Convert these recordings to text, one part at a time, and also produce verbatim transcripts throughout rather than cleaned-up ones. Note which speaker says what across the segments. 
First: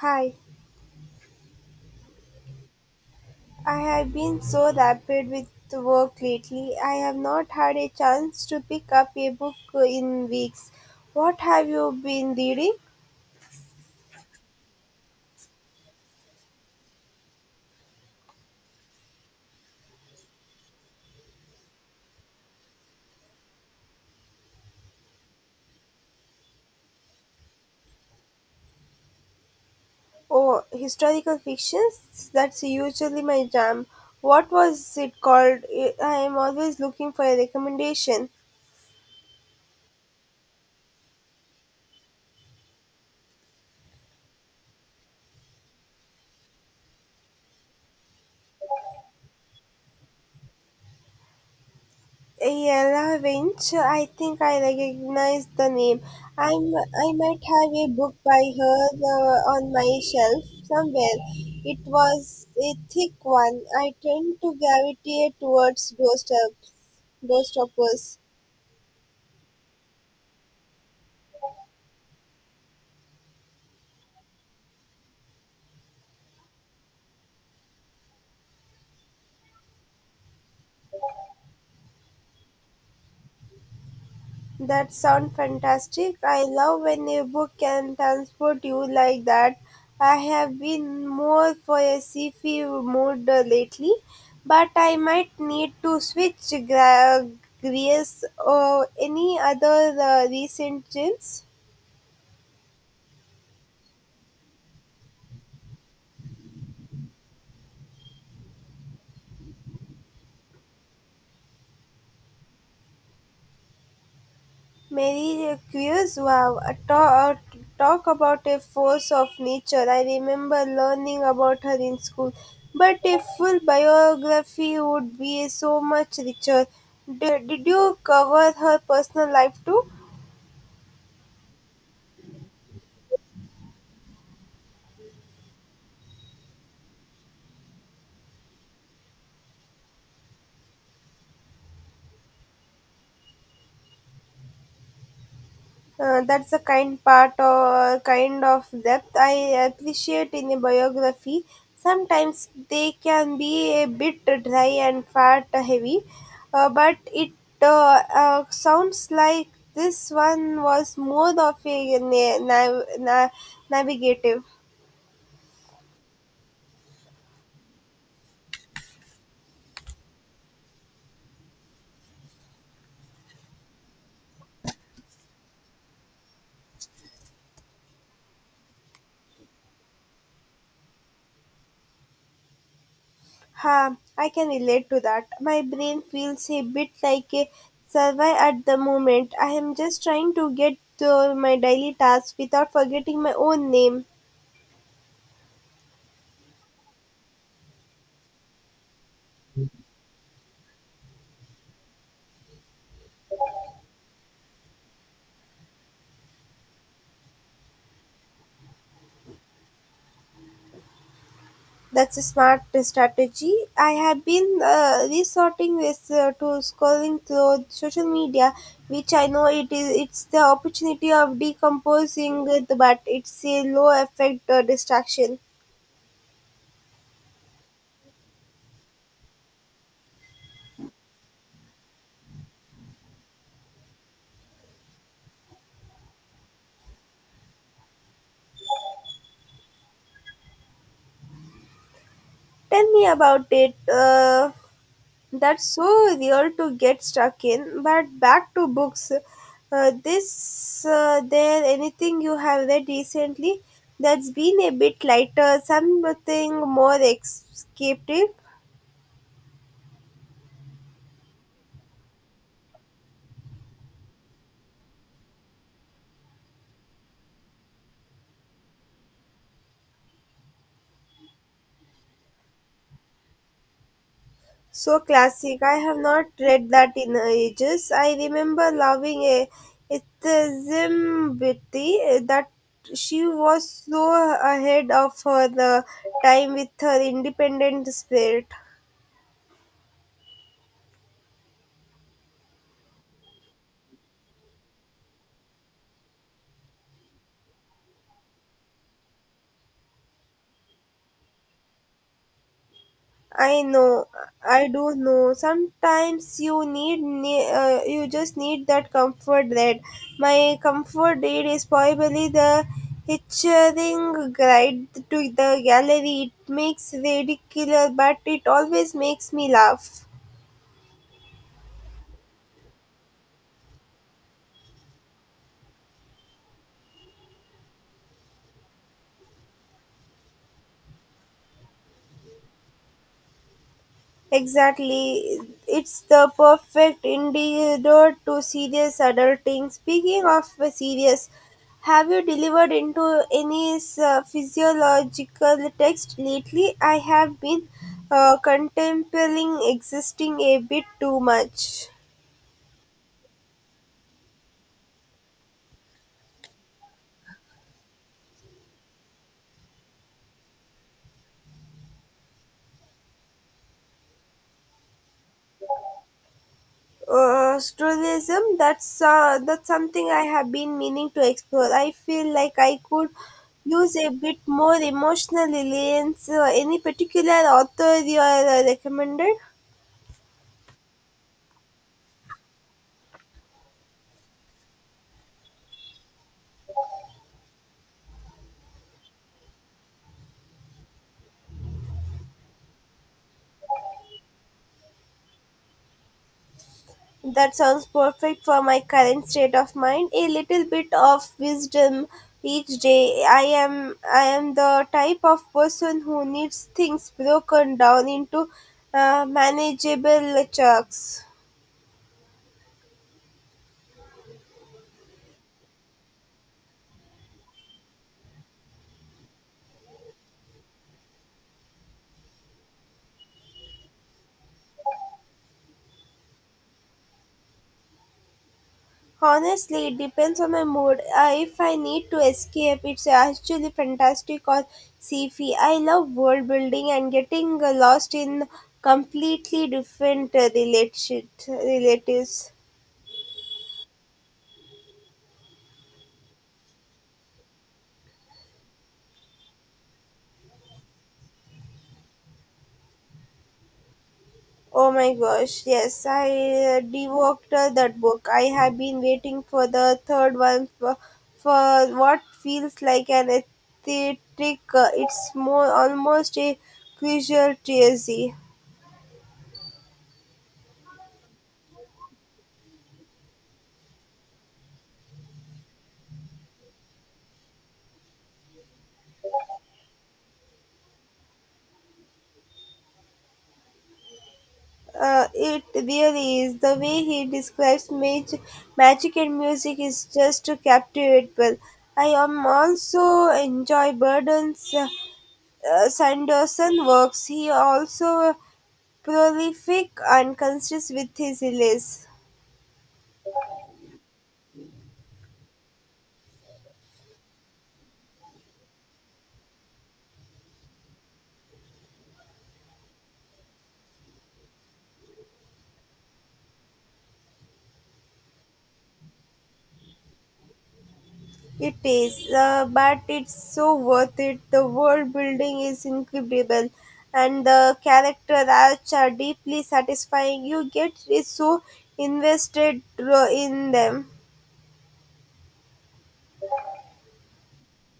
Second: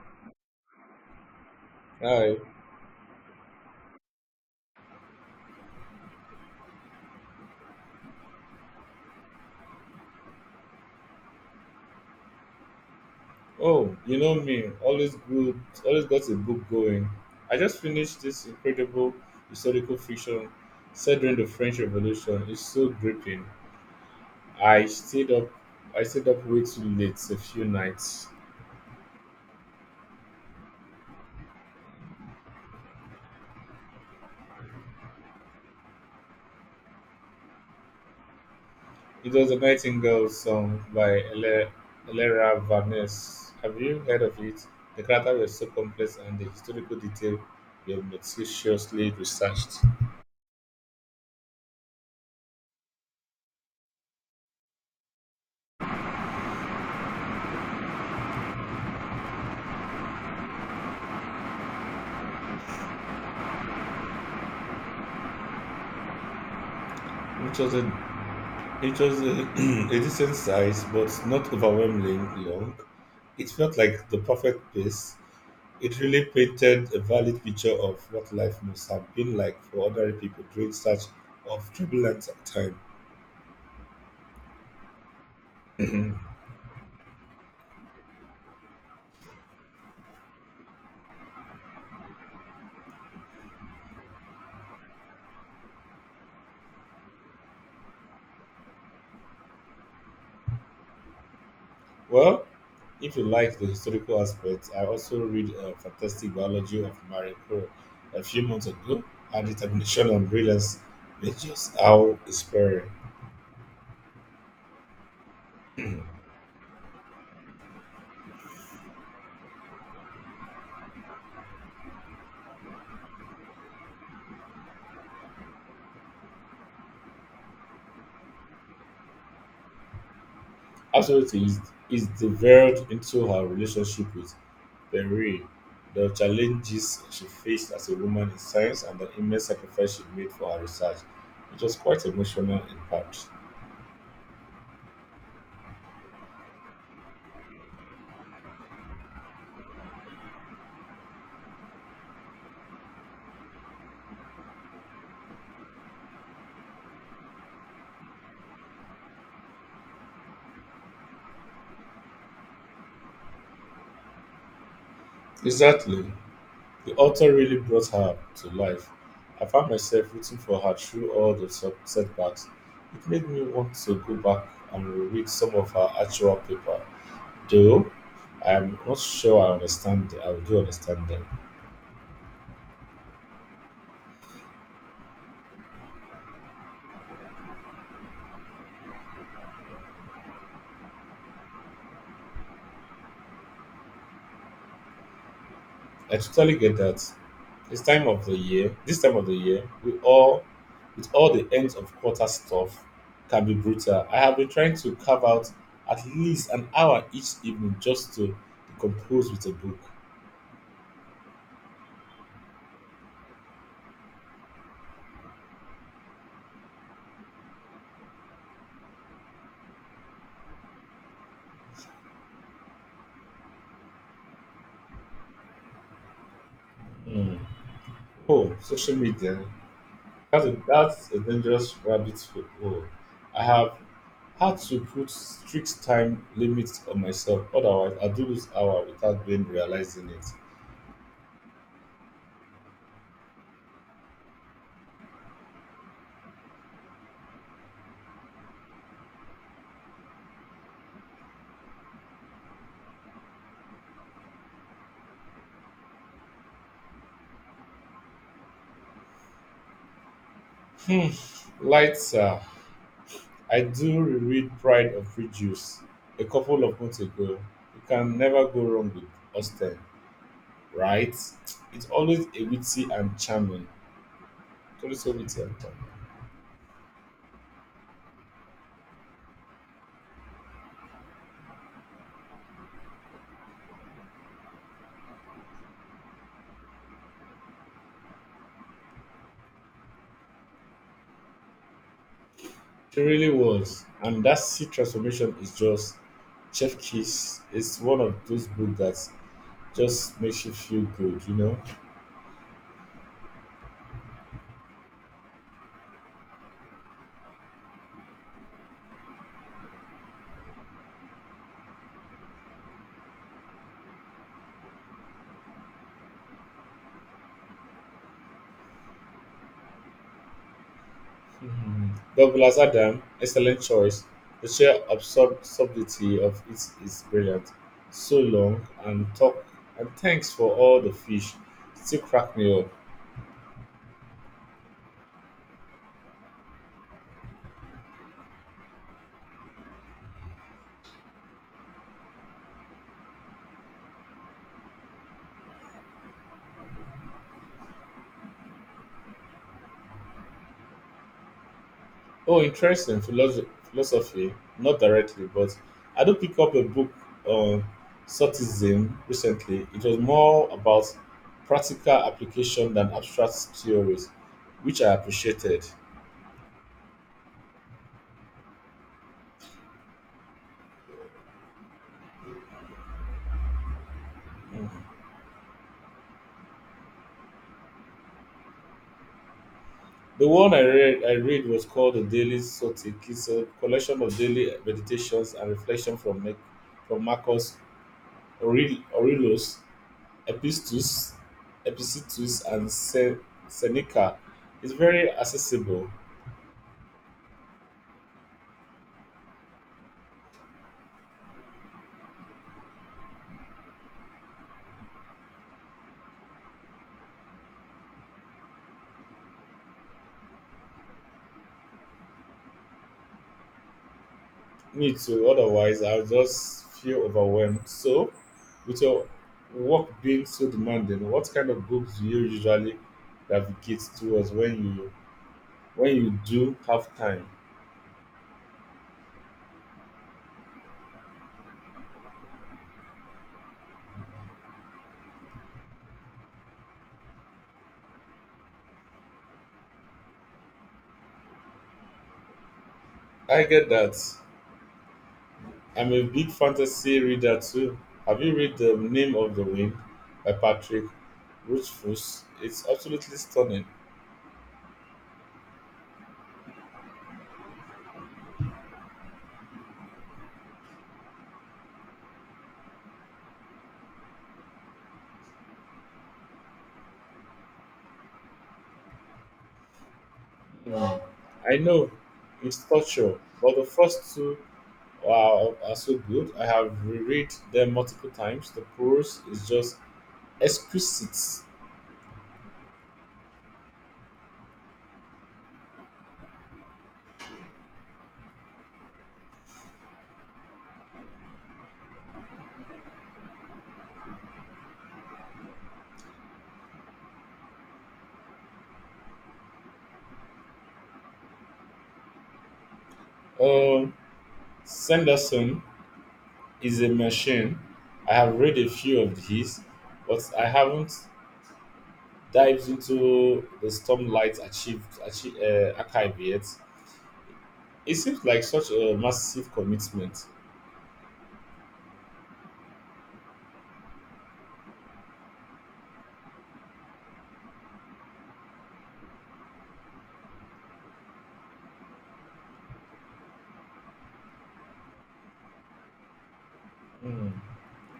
Speaker 1: Hi,
Speaker 2: Hi.
Speaker 1: I have been so rapid with the work lately. I have not had a chance to pick up a book in weeks. What have you been reading?
Speaker 2: Oh, you know me. Always good. Always got a book going. I just finished this incredible historical fiction set during the French Revolution. It's so gripping. I stayed up. I stayed up way too late a few nights.
Speaker 1: Oh, historical fictions? That's usually my jam. What was it called? I I am always looking for a recommendation.
Speaker 2: It was a Nightingale song by Ele- Elera Vaness. Have you heard of it? The characters was so complex and the historical detail were meticulously researched,
Speaker 1: Yella Winch, I think I recognize the name. I'm, I might have a book by her uh, on my shelf somewhere. It was a thick one. I tend to gravitate towards doorstep,
Speaker 2: which was a
Speaker 1: doorstoppers.
Speaker 2: It was a, a decent size, but not overwhelmingly long. It felt like the perfect pace. It really painted a valid picture of what life must have been like for ordinary people during such of turbulent time.
Speaker 1: That sounds fantastic. I love when a book can transport you like that. I have been more for a sci-fi mood uh, lately, but I might need to switch gra- gears or any other uh, recent chills.
Speaker 2: Well, if you like the historical aspect, I also read a fantastic biology of Marie Curie a few months ago. Her determination and brilliance were just how inspiring.
Speaker 1: Mary Curie's wow, a talk, talk about a force of nature. I remember learning about her in school, but a full biography would be so much richer. Did, did you cover her personal life too?
Speaker 2: Absolutely, is is developed into her relationship with Perret, the challenges she faced as a woman in science, and the immense sacrifice she made for her research. It was quite emotional in parts.
Speaker 1: Uh, that's a kind part or kind of depth I appreciate in a biography. Sometimes they can be a bit dry and fat heavy, uh, but it uh, uh, sounds like this one was more of a na- nav- na- navigative.
Speaker 2: Exactly. The author really brought her to life. I found myself rooting for her through all the sub- setbacks. It made me want to go back and reread some of her actual paper, though I'm not sure I understand. I do understand them.
Speaker 1: Ha, I can relate to that. My brain feels a bit like a survive at the moment. I am just trying to get to my daily tasks without forgetting my own name.
Speaker 2: I totally get that. This time of the year, this time of the year, we all with all the ends of quarter stuff can be brutal. I have been trying to carve out at least an hour each evening just to decompose with a book.
Speaker 1: That's a smart strategy. I have been uh, resorting with uh, to scrolling through social media, which I know it is it's the opportunity of decomposing, it, but it's a low effect uh, distraction.
Speaker 2: Hmm. Oh, social media. That's a, that's a dangerous rabbit hole. I have had to put strict time limits on myself, otherwise I do lose hour without even realizing it.
Speaker 1: Tell me about it. Uh, that's so real to get stuck in. But back to books. Uh, this uh, there anything you have read recently that's been a bit lighter, something more escapey?
Speaker 2: Hmm. Lights. I do reread Pride of Prejudice a couple of months ago. You can never go wrong with Austen, right? It's always a witty and charming. It's
Speaker 1: So
Speaker 2: always so witty and
Speaker 1: classic. I
Speaker 2: charming.
Speaker 1: have not read that in ages. I remember loving a Zimbiti that she was so ahead of her uh, time with her independent spirit.
Speaker 2: She really was. And that sea transformation is just chef kiss. It's one of those books that just makes you feel good, you know?
Speaker 1: I know, I do know. Sometimes you need, ne- uh, you just need that comfort. That, my comfort aid is probably the hitching ride to the gallery. It makes ridiculous, but it always makes me laugh.
Speaker 2: Douglas Adam, excellent choice. The sheer absurd subtlety of it is brilliant. So long and talk and thanks for all the fish. Still crack me up.
Speaker 1: Exactly. It's the perfect indicator to serious adulting. Speaking of serious, have you delivered into any uh, physiological text lately? I have been uh, contemplating existing a bit too much.
Speaker 2: Oh, interesting philosophy. philosophy. Not directly, but I do pick up a book on Sortism recently. It was more about practical application than abstract theories, which I appreciated.
Speaker 1: Uh, tourism, that's uh, that's something I have been meaning to explore. I feel like I could use a bit more
Speaker 2: Mm.
Speaker 1: emotional reliance. Uh, any particular author you are uh, recommended?
Speaker 2: The one I read I read was called the Daily Sotik. It's a collection of daily meditations and reflection from Mac- from Marcus Aurel- Aurelius, Epistus, Epictetus, and Se- Seneca. It's very accessible.
Speaker 1: That sounds perfect for my current state of mind. A little bit of wisdom each day. I am i am the type of person who needs things broken down into uh, manageable chunks.
Speaker 2: Me too. Otherwise, I'll just feel overwhelmed. So, with your work being so demanding, what kind of books do you usually navigate towards when you when you do have time?
Speaker 1: Honestly, it depends on my mood. Uh, if I need to escape, it's actually fantastic or sci-fi. I love world building and getting uh, lost in completely different uh, related relatives.
Speaker 2: I get that. I'm a big fantasy reader too. Have you read The Name of the Wind by Patrick Rothfuss? It's absolutely stunning.
Speaker 1: Oh my gosh, yes, I uh, devoured uh, that book. I have been waiting for the third one for, for what feels like an aesthetic. Uh, it's more almost a visual trilogy.
Speaker 2: Hmm. I know it's torture, but the first two are, are so good. I have reread them multiple times. The prose is just exquisite.
Speaker 1: Uh, it really is. The way he describes mag- magic and music is just captivating. I am also enjoy Burden's uh, uh, Sanderson works. He also prolific and conscious with his release.
Speaker 2: Um, Sanderson is a machine. I have read a few of his, but I haven't dives into the stormlight achieved, achieve, uh, archive yet. It seems like such a massive commitment.
Speaker 1: It is, uh, but it's so worth it. The world building is incredible, and the character arcs are deeply satisfying. You get is so invested uh, in them.
Speaker 2: Hmm,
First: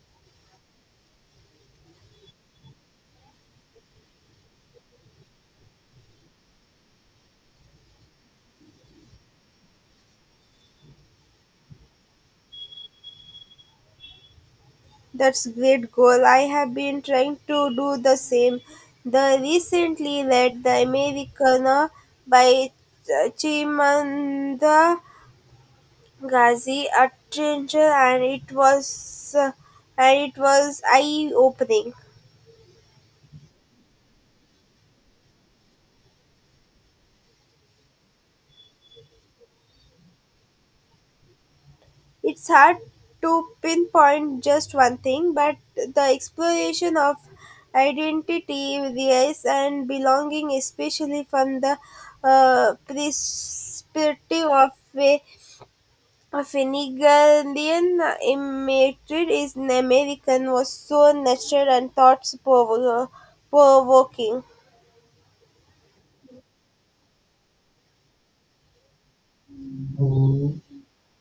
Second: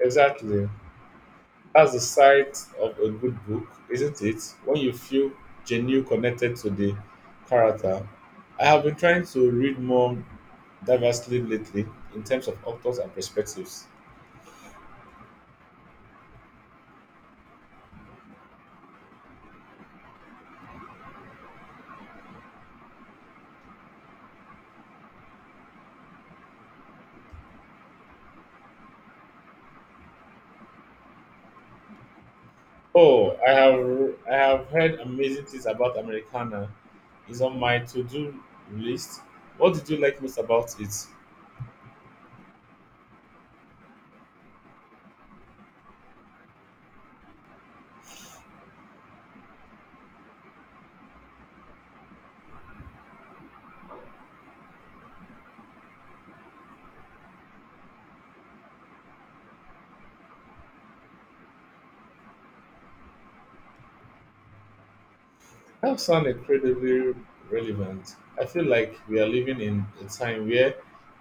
Speaker 2: exactly. That's the sight of a good book, isn't it? When you feel genuinely connected to the character. I have been trying to read more diversely lately in terms of authors and perspectives.
Speaker 1: That's great goal. I have been trying to do the same. The recently read The Americana by Ch- Chimamanda Ghazi Attention, and it was uh, and it was eye opening.
Speaker 2: Oh, I have I have heard amazing things about Americana. It's on my to-do list. What did you like most about it?
Speaker 1: It's hard to pinpoint just one thing, but the exploration of identity, race, and belonging, especially from the uh, perspective of a a Finnegandian imitated is an American was so natural and thought provo- provoking.
Speaker 2: That sounds incredibly relevant. I feel like we are living in a time where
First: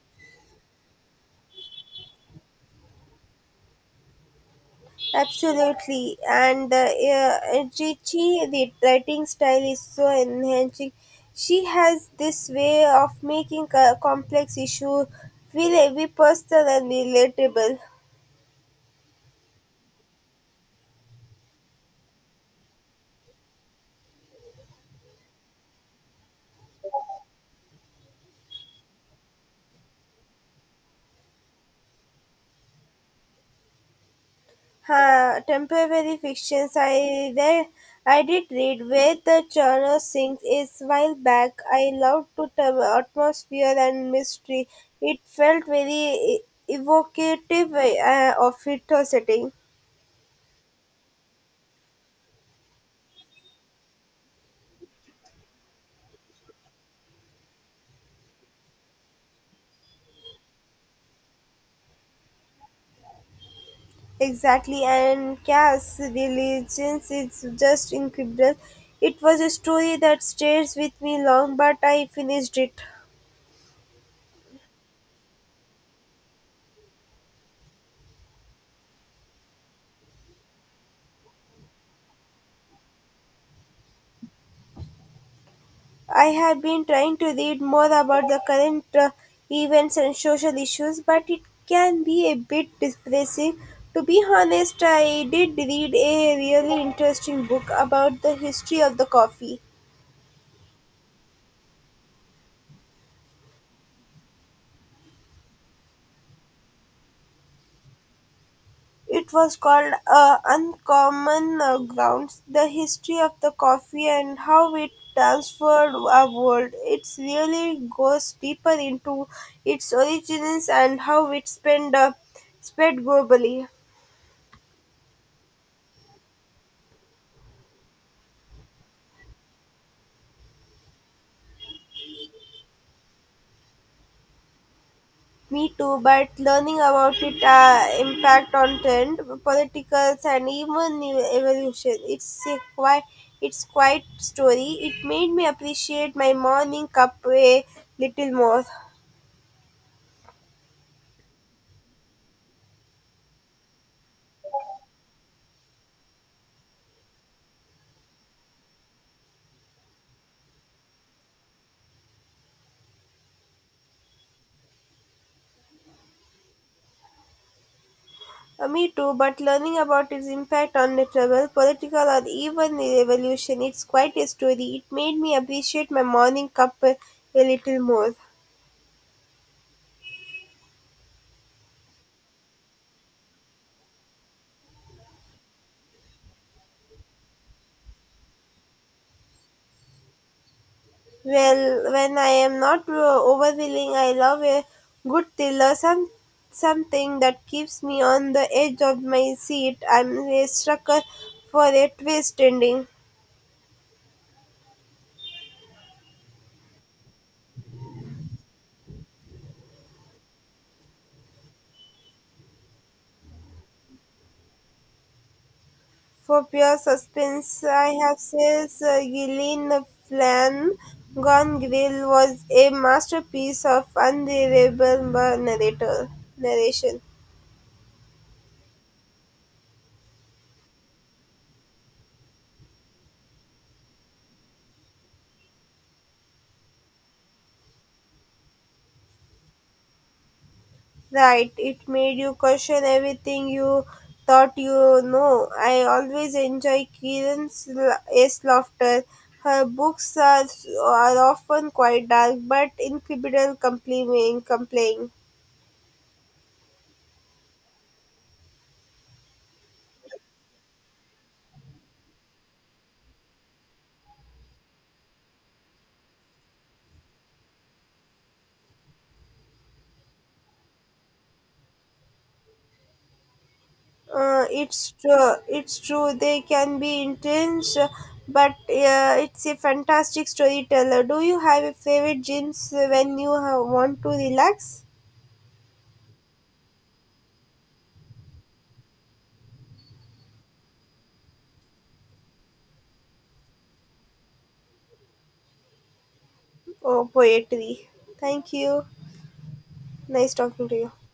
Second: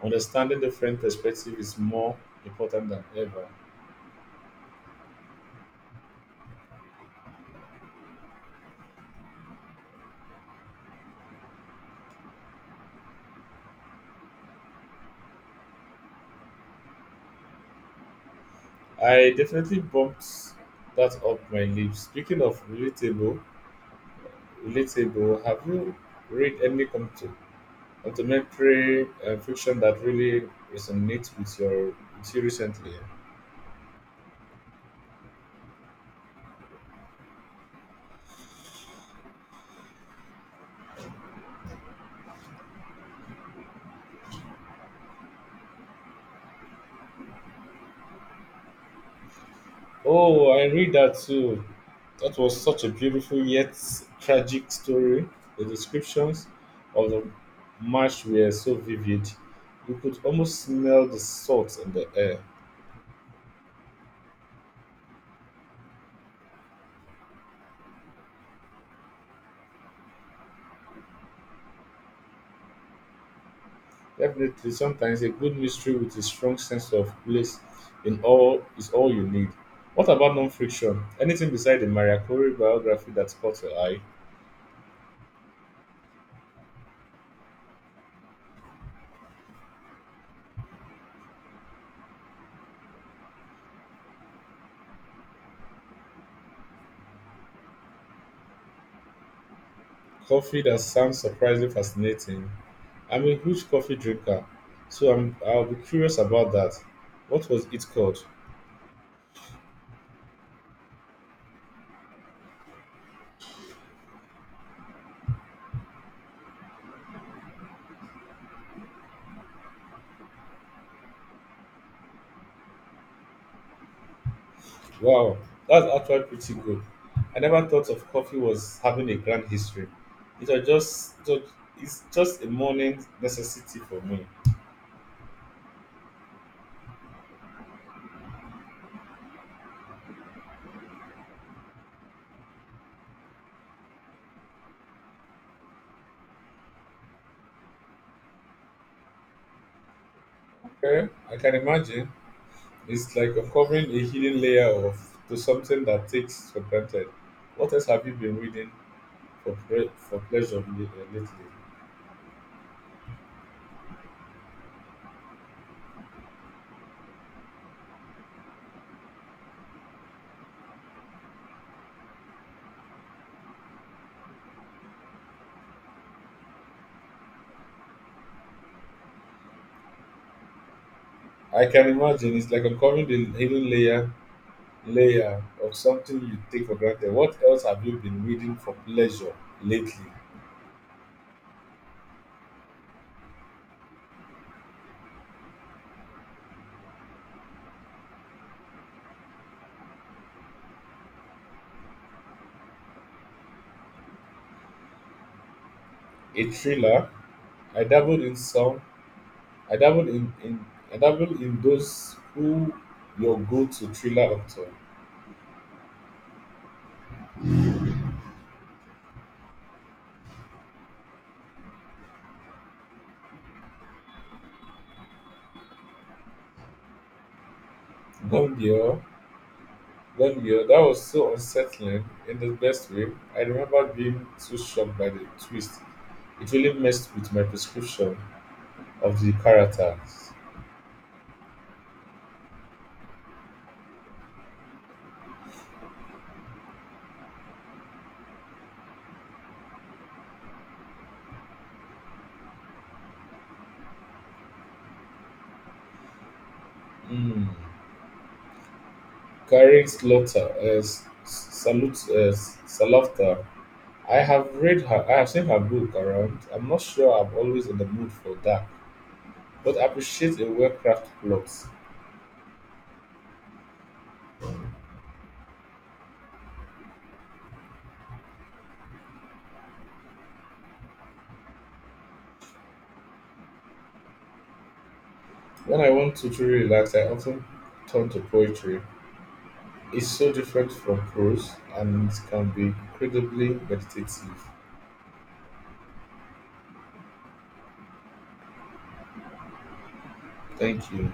Speaker 2: understanding different perspectives is more important than ever.
Speaker 1: Absolutely. And the uh, Ritchie the writing style is so enhancing. She has this way of making a complex issue feel every personal and relatable.
Speaker 2: I definitely bumped that up my lips. Speaking of relatable, relatable, have you read any compt- contemporary uh, fiction that really resonates with your with you recently?
Speaker 1: Huh, temporary fictions I read, I did read where the genre sings is while back. I loved the term- atmosphere and mystery. It felt very e- evocative uh, of its setting.
Speaker 2: Oh, I read that too. That was such a beautiful yet tragic story. The descriptions of the march were so vivid. You could almost smell the salt in the air.
Speaker 1: Exactly, and Cass' religions is just incredible. It was a story that stays with me long, but I finished it.
Speaker 2: Definitely, sometimes a good mystery with a strong sense of place in all is all you need. What about non-fiction? Anything beside the Maria Curie biography that caught your eye?
Speaker 1: I have been trying to read more about the current uh, events and social issues, but it can be a bit depressing. To be honest, I did read a really interesting book about the history of the coffee.
Speaker 2: Coffee that sounds surprisingly fascinating. I'm a huge coffee drinker, so I'm I'll be curious about that. What was it called?
Speaker 1: It was called uh, Uncommon uh, Grounds: The History of the Coffee and How It Transformed Our World. It really goes deeper into its origins and how it spent, uh, spread globally.
Speaker 2: Wow, that's actually pretty good. I never thought of coffee was having a grand history. It was just it was, it's just a morning necessity for me.
Speaker 1: Me too, but learning about it uh, impact on trend, politicals, and even new evolution. It's a quite it's quite story. It made me appreciate my morning cup a little more.
Speaker 2: Okay, I can imagine. It's like uncovering a hidden layer of to something that takes for granted. What else have you been reading for pre- for pleasure li- uh, lately?
Speaker 1: Uh, me too, but learning about its impact on the travel, political, or even the evolution, it's quite a story. It made me appreciate my morning cup a, a little more.
Speaker 2: I can imagine it's like uncovering the hidden layer layer of something you take for granted. What else have you been reading for pleasure lately?
Speaker 1: Well, when I am not uh, overwhelming, I love a good thriller, some something that keeps me on the edge of my seat. I'm a sucker for a twist ending.
Speaker 2: A thriller. I dabbled in some. I dabbled in, in I dabbled in those who your go-to thriller author.
Speaker 1: For pure suspense, I have says uh, Gillian Flan Gone Grill was a masterpiece of unbelievable narrator narration.
Speaker 2: Gone Girl that year, that was so unsettling in the best way. I remember being too shocked by the twist. It really messed with my prescription of the characters.
Speaker 1: Right, it made you question everything you thought you know. I always enjoy Kieran's la- Laughter. Her books are, are often quite dark, but incredible compelling. compelling.
Speaker 2: Mm. Karen Slaughter as Salute as Salafta. I have read her. I have seen her book around. I'm not sure I'm always in the mood for that, but I appreciate a well-crafted plot.
Speaker 1: Uh, it's true. It's true. They can be intense, uh, but uh, it's a fantastic storyteller. Do you have a favorite genes when you have, want to relax?
Speaker 2: When I want to truly relax, I often turn to poetry. It's so different from prose and it can be incredibly meditative.
Speaker 1: Oh, poetry. Thank you. Nice talking to you.
Speaker 2: Thank you.